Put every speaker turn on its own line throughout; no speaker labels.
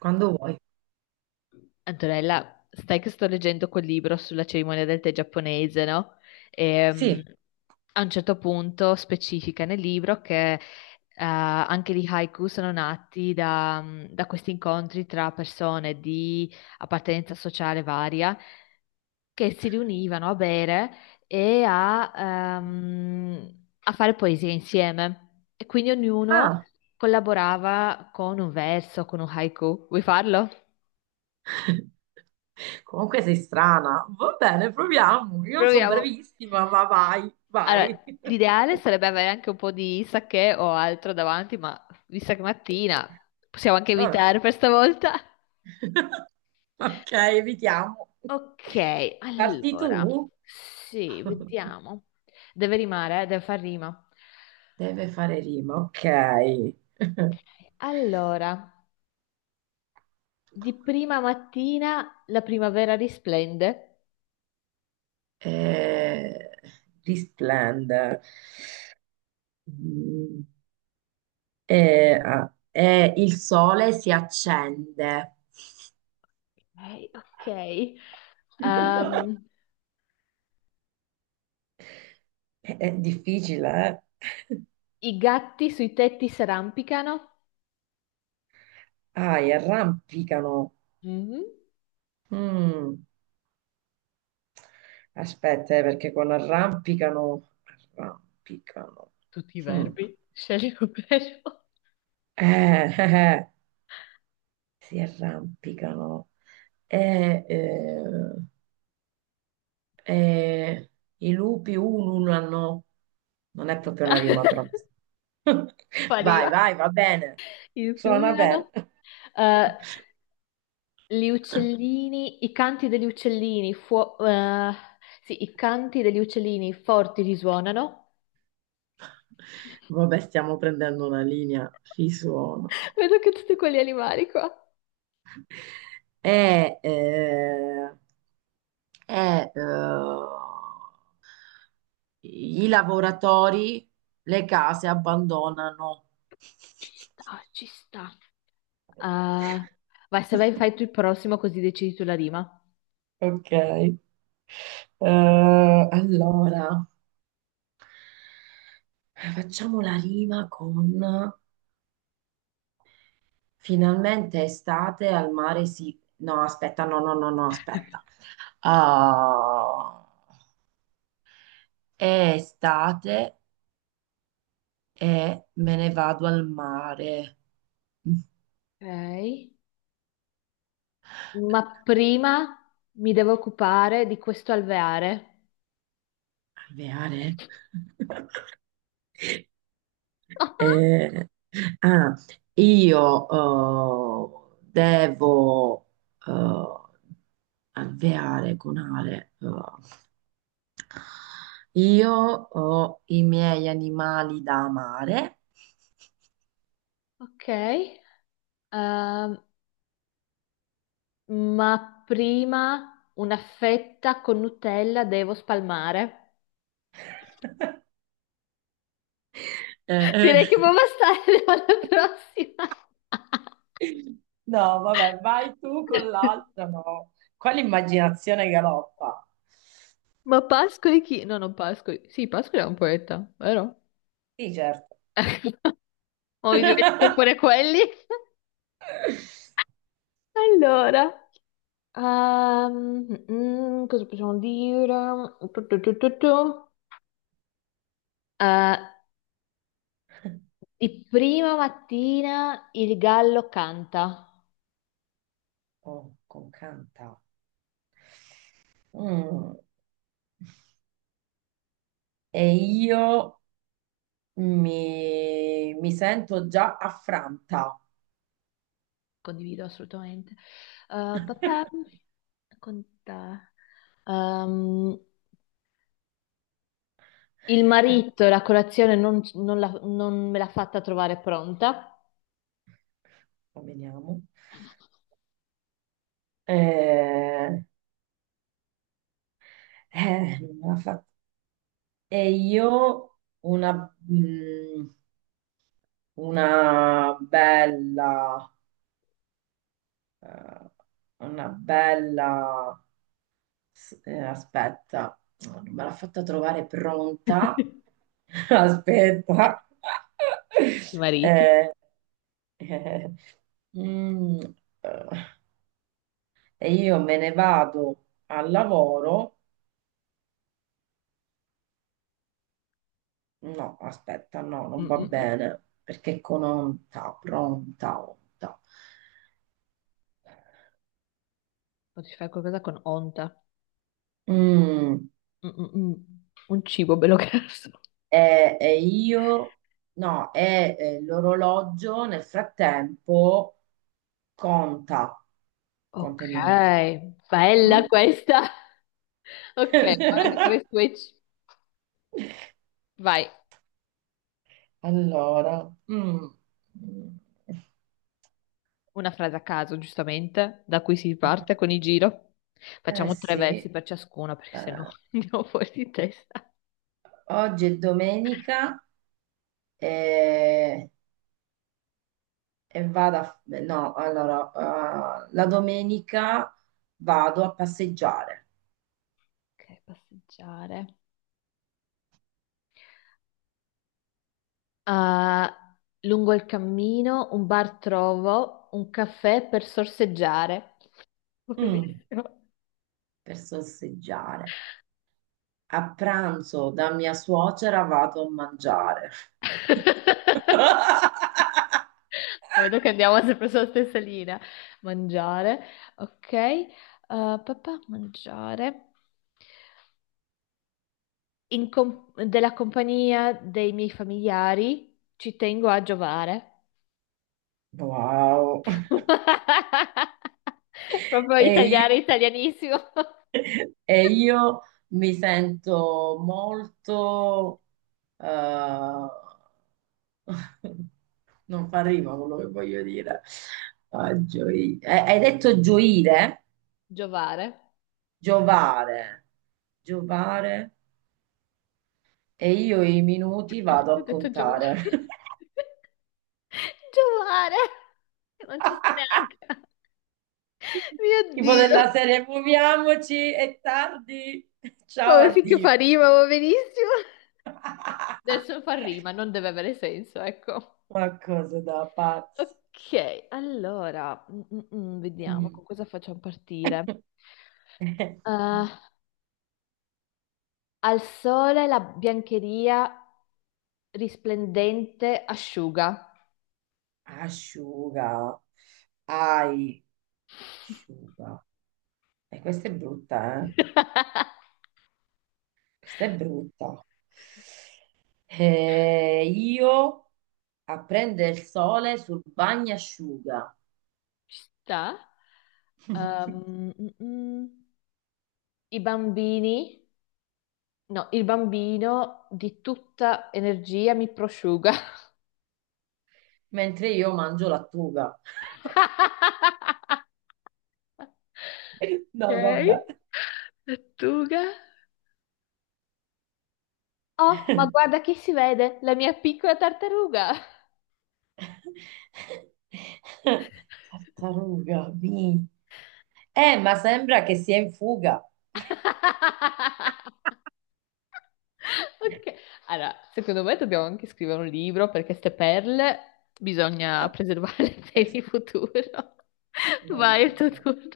Quando vuoi.
Antonella, stai che sto leggendo quel libro sulla cerimonia del tè giapponese, no? E,
Sì.
a un certo punto specifica nel libro che anche gli haiku sono nati da questi incontri tra persone di appartenenza sociale varia che si riunivano a bere e a fare poesia insieme. E quindi ognuno
Ah,
collaborava con un verso, con un haiku. Vuoi farlo?
comunque sei strana. Va bene, proviamo. Io non sono
Proviamo.
bravissima, ma vai, vai.
Allora, l'ideale sarebbe avere anche un po' di sake o altro davanti, ma vista che è mattina possiamo anche
Vabbè.
evitare per stavolta.
Ok, evitiamo.
Ok,
Parti
allora,
tu?
sì, vediamo. Deve rimare, deve far rima.
Deve fare rima, ok.
Allora, di prima mattina la primavera risplende.
Eh, Risplende. Mm, il sole si accende.
Ok, ok. Ehm,
È difficile, eh?
I gatti sui tetti s'arrampicano.
Ah, e arrampicano.
Mhm.
Mm. Aspetta, perché con arrampicano, arrampicano.
Tutti i
Mm.
verbi, scegli un verbo.
Eh, eh, eh, si arrampicano. Eh, eh, eh, I lupi ululano. Non è proprio una rima, però. Vai,
Spariva
vai, va bene.
il
Suona bene.
fulgano. Eh, gli uccellini, i canti degli uccellini, sì, i canti degli uccellini forti risuonano.
Vabbè, stiamo prendendo una linea. Risuonano.
Vedo che tutti quegli animali qua.
è, eh, è, eh, i lavoratori, le case abbandonano.
Ci sta, ci sta. Ah, vai, se vai, fai tu il prossimo così decidi tu la rima.
Ok. Allora, facciamo la rima con finalmente estate al mare si... No, aspetta, no, no, no, no, aspetta. Ah, è estate e me ne vado al mare.
Ok. Ma prima mi devo occupare di questo alveare.
Alveare? Eh, ah, io devo eh, alveare con ale. Io ho i miei animali da amare.
Ok. Ehm, ma prima una fetta con Nutella devo spalmare.
Eh,
Direi che può bastare alla prossima.
eh. No, vabbè, vai tu con l'altra, no. Qua l'immaginazione galoppa.
Ma Pascoli chi? No, non Pascoli. Sì, Pascoli è un poeta, vero?
Sì, certo.
Ma mi dimentico pure quelli. Allora, cosa possiamo dire? Tu. Eh, di prima mattina il gallo canta.
Oh, con canta. Mm, E io mi sento già affranta.
Condivido assolutamente. Papà, con te. Ehm, il marito, la colazione non me l'ha fatta trovare pronta.
Veniamo. Eh, Non me l'ha fatta. E io una, mm, una bella, eh, una bella S- aspetta. No, non me l'ha fatta trovare pronta. Aspetta.
I mariti.
Eh, eh, mm, eh, e io me ne vado al lavoro. No, aspetta, no, non va
Mm-mm-mm.
bene, perché con onta, pronta, onta.
O ti fai qualcosa con onta.
Mm,
Mm-mm-mm. Un cibo bello grasso.
e io, no, l'orologio nel frattempo conta,
Ok,
conta i minuti.
bella
Mm?
questa. Ok, ora di fare switch. Vai.
Allora. Mm. Mm.
Una frase a caso, giustamente, da cui si parte con il giro.
Eh
Facciamo tre versi
sì,
per ciascuno, perché sennò
eh,
andiamo fuori di testa.
oggi è domenica. E, e vado a... beh, no, allora, la domenica vado a passeggiare.
Ok, passeggiare. Ah, lungo il cammino, un bar trovo, un caffè per sorseggiare.
Mm,
Benissimo.
per sosseggiare. A pranzo da mia suocera vado a mangiare.
Vedo che andiamo sempre sulla stessa linea. Mangiare, ok. Ah, papà, mangiare. Della compagnia dei miei familiari ci tengo a giovare.
Wow.
Proprio
E io?
italiano, italianissimo.
E io mi sento molto... eh, Non fa rima quello che voglio dire. Ah, hai detto gioire,
Giovare.
giovare, giovare, e io i minuti vado
Perché ho
a
detto giovare?
contare.
Giovare. Non ci sto neanche. Mio
Tipo
Dio.
della serie, muoviamoci, è tardi. Ciao,
Vabbè, finché
addio.
fa rima, va benissimo. Adesso fa rima, non deve avere senso, ecco.
Ma cosa da pazzi.
Ok, allora, vediamo
Mm.
con cosa facciamo partire. Eh, al sole la biancheria risplendente asciuga.
Asciuga. Ai. Asciuga. E questa è brutta, eh? Questa è brutta. Io a prendere il sole sul bagnasciuga.
Ci sta? Ehm, mm, mm. I bambini, no, il bambino di tutta energia mi prosciuga.
Mentre io mangio lattuga.
Ok,
No, vabbè.
lattuga. Oh, ma guarda che si vede, la mia piccola tartaruga.
Tartaruga, mi. Ma sembra che sia in fuga.
Ok. Allora, secondo me dobbiamo anche scrivere un libro perché queste perle bisogna preservarle per il futuro. Vai, è il
Mamma
tuo
mia.
turno.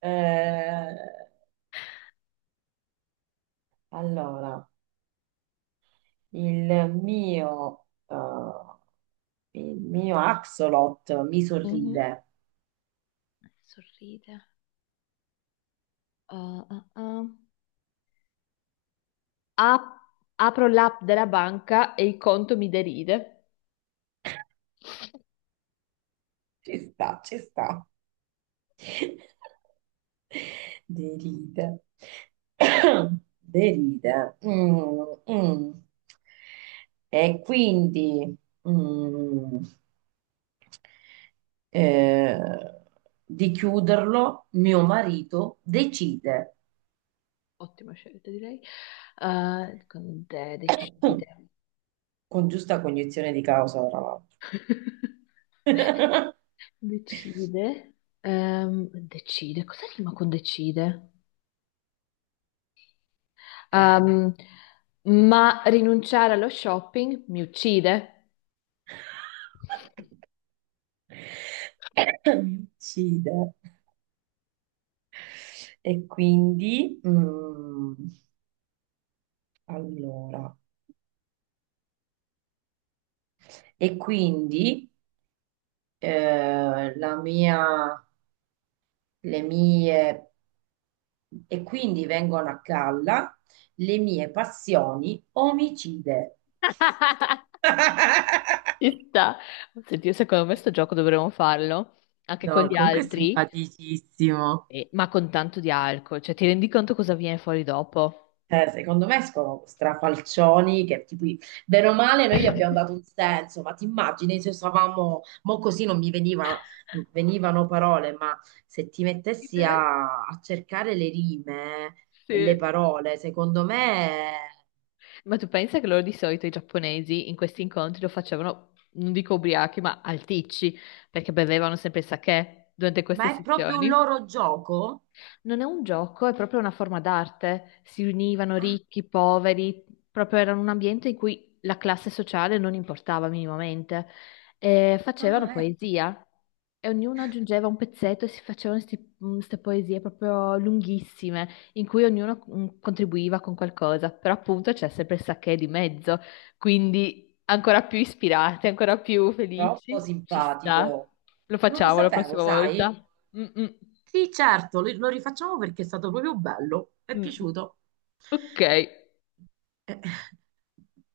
Eh, allora. Il mio, eh, il mio axolot mi
Mhm.
sorride.
Sorride. Ah, ah, ah. Ap- Apro l'app della banca e il conto mi deride.
Ci sta, ci sta. Deride. Deride. Mm, mm. E quindi mm, eh, di chiuderlo, mio marito decide,
Ottima scelta, direi. Con te decide.
con giusta cognizione di causa, tra l'altro.
Decide. Decide. Cosa rima con decide?
Eh.
Ehm, ma rinunciare allo shopping mi uccide.
Mi uccide. E quindi, allora, e quindi eh, la mia, le mie, e quindi vengono a galla le mie passioni omicide.
Ci sta. Senti, io secondo me sto gioco dovremmo farlo anche con
No,
gli
comunque è
altri,
simpaticissimo.
ma con tanto di alcol. Cioè, ti rendi conto cosa viene fuori dopo?
Secondo me escono strafalcioni che tipo, bene o male noi gli abbiamo dato un senso, ma ti immagini se stavamo, mo così non mi veniva, venivano parole, ma se ti mettessi
Ridere?
a cercare le rime e le
Sì.
parole, secondo me,
Ma tu pensa che loro di solito i giapponesi in questi incontri lo facevano, non dico ubriachi, ma alticci, perché bevevano sempre il sake durante queste
ma è proprio un
sessioni?
loro gioco?
Non è un gioco, è proprio una forma d'arte. Si univano
Ah,
ricchi, poveri, proprio era un ambiente in cui la classe sociale non importava minimamente. E facevano
ah, ecco,
poesia e ognuno aggiungeva un pezzetto e si facevano queste poesie proprio lunghissime, in cui ognuno contribuiva con qualcosa. Però appunto c'è sempre il sacché di mezzo, quindi ancora più ispirati, ancora più
troppo
felici. Ci sta.
simpatico.
Lo
Non lo
facciamo la
sapevo,
prossima
sai?
volta. Mm, mm,
Sì, certo, lo rifacciamo perché è stato proprio bello, mi è
mm.
piaciuto.
Ok.
Eh.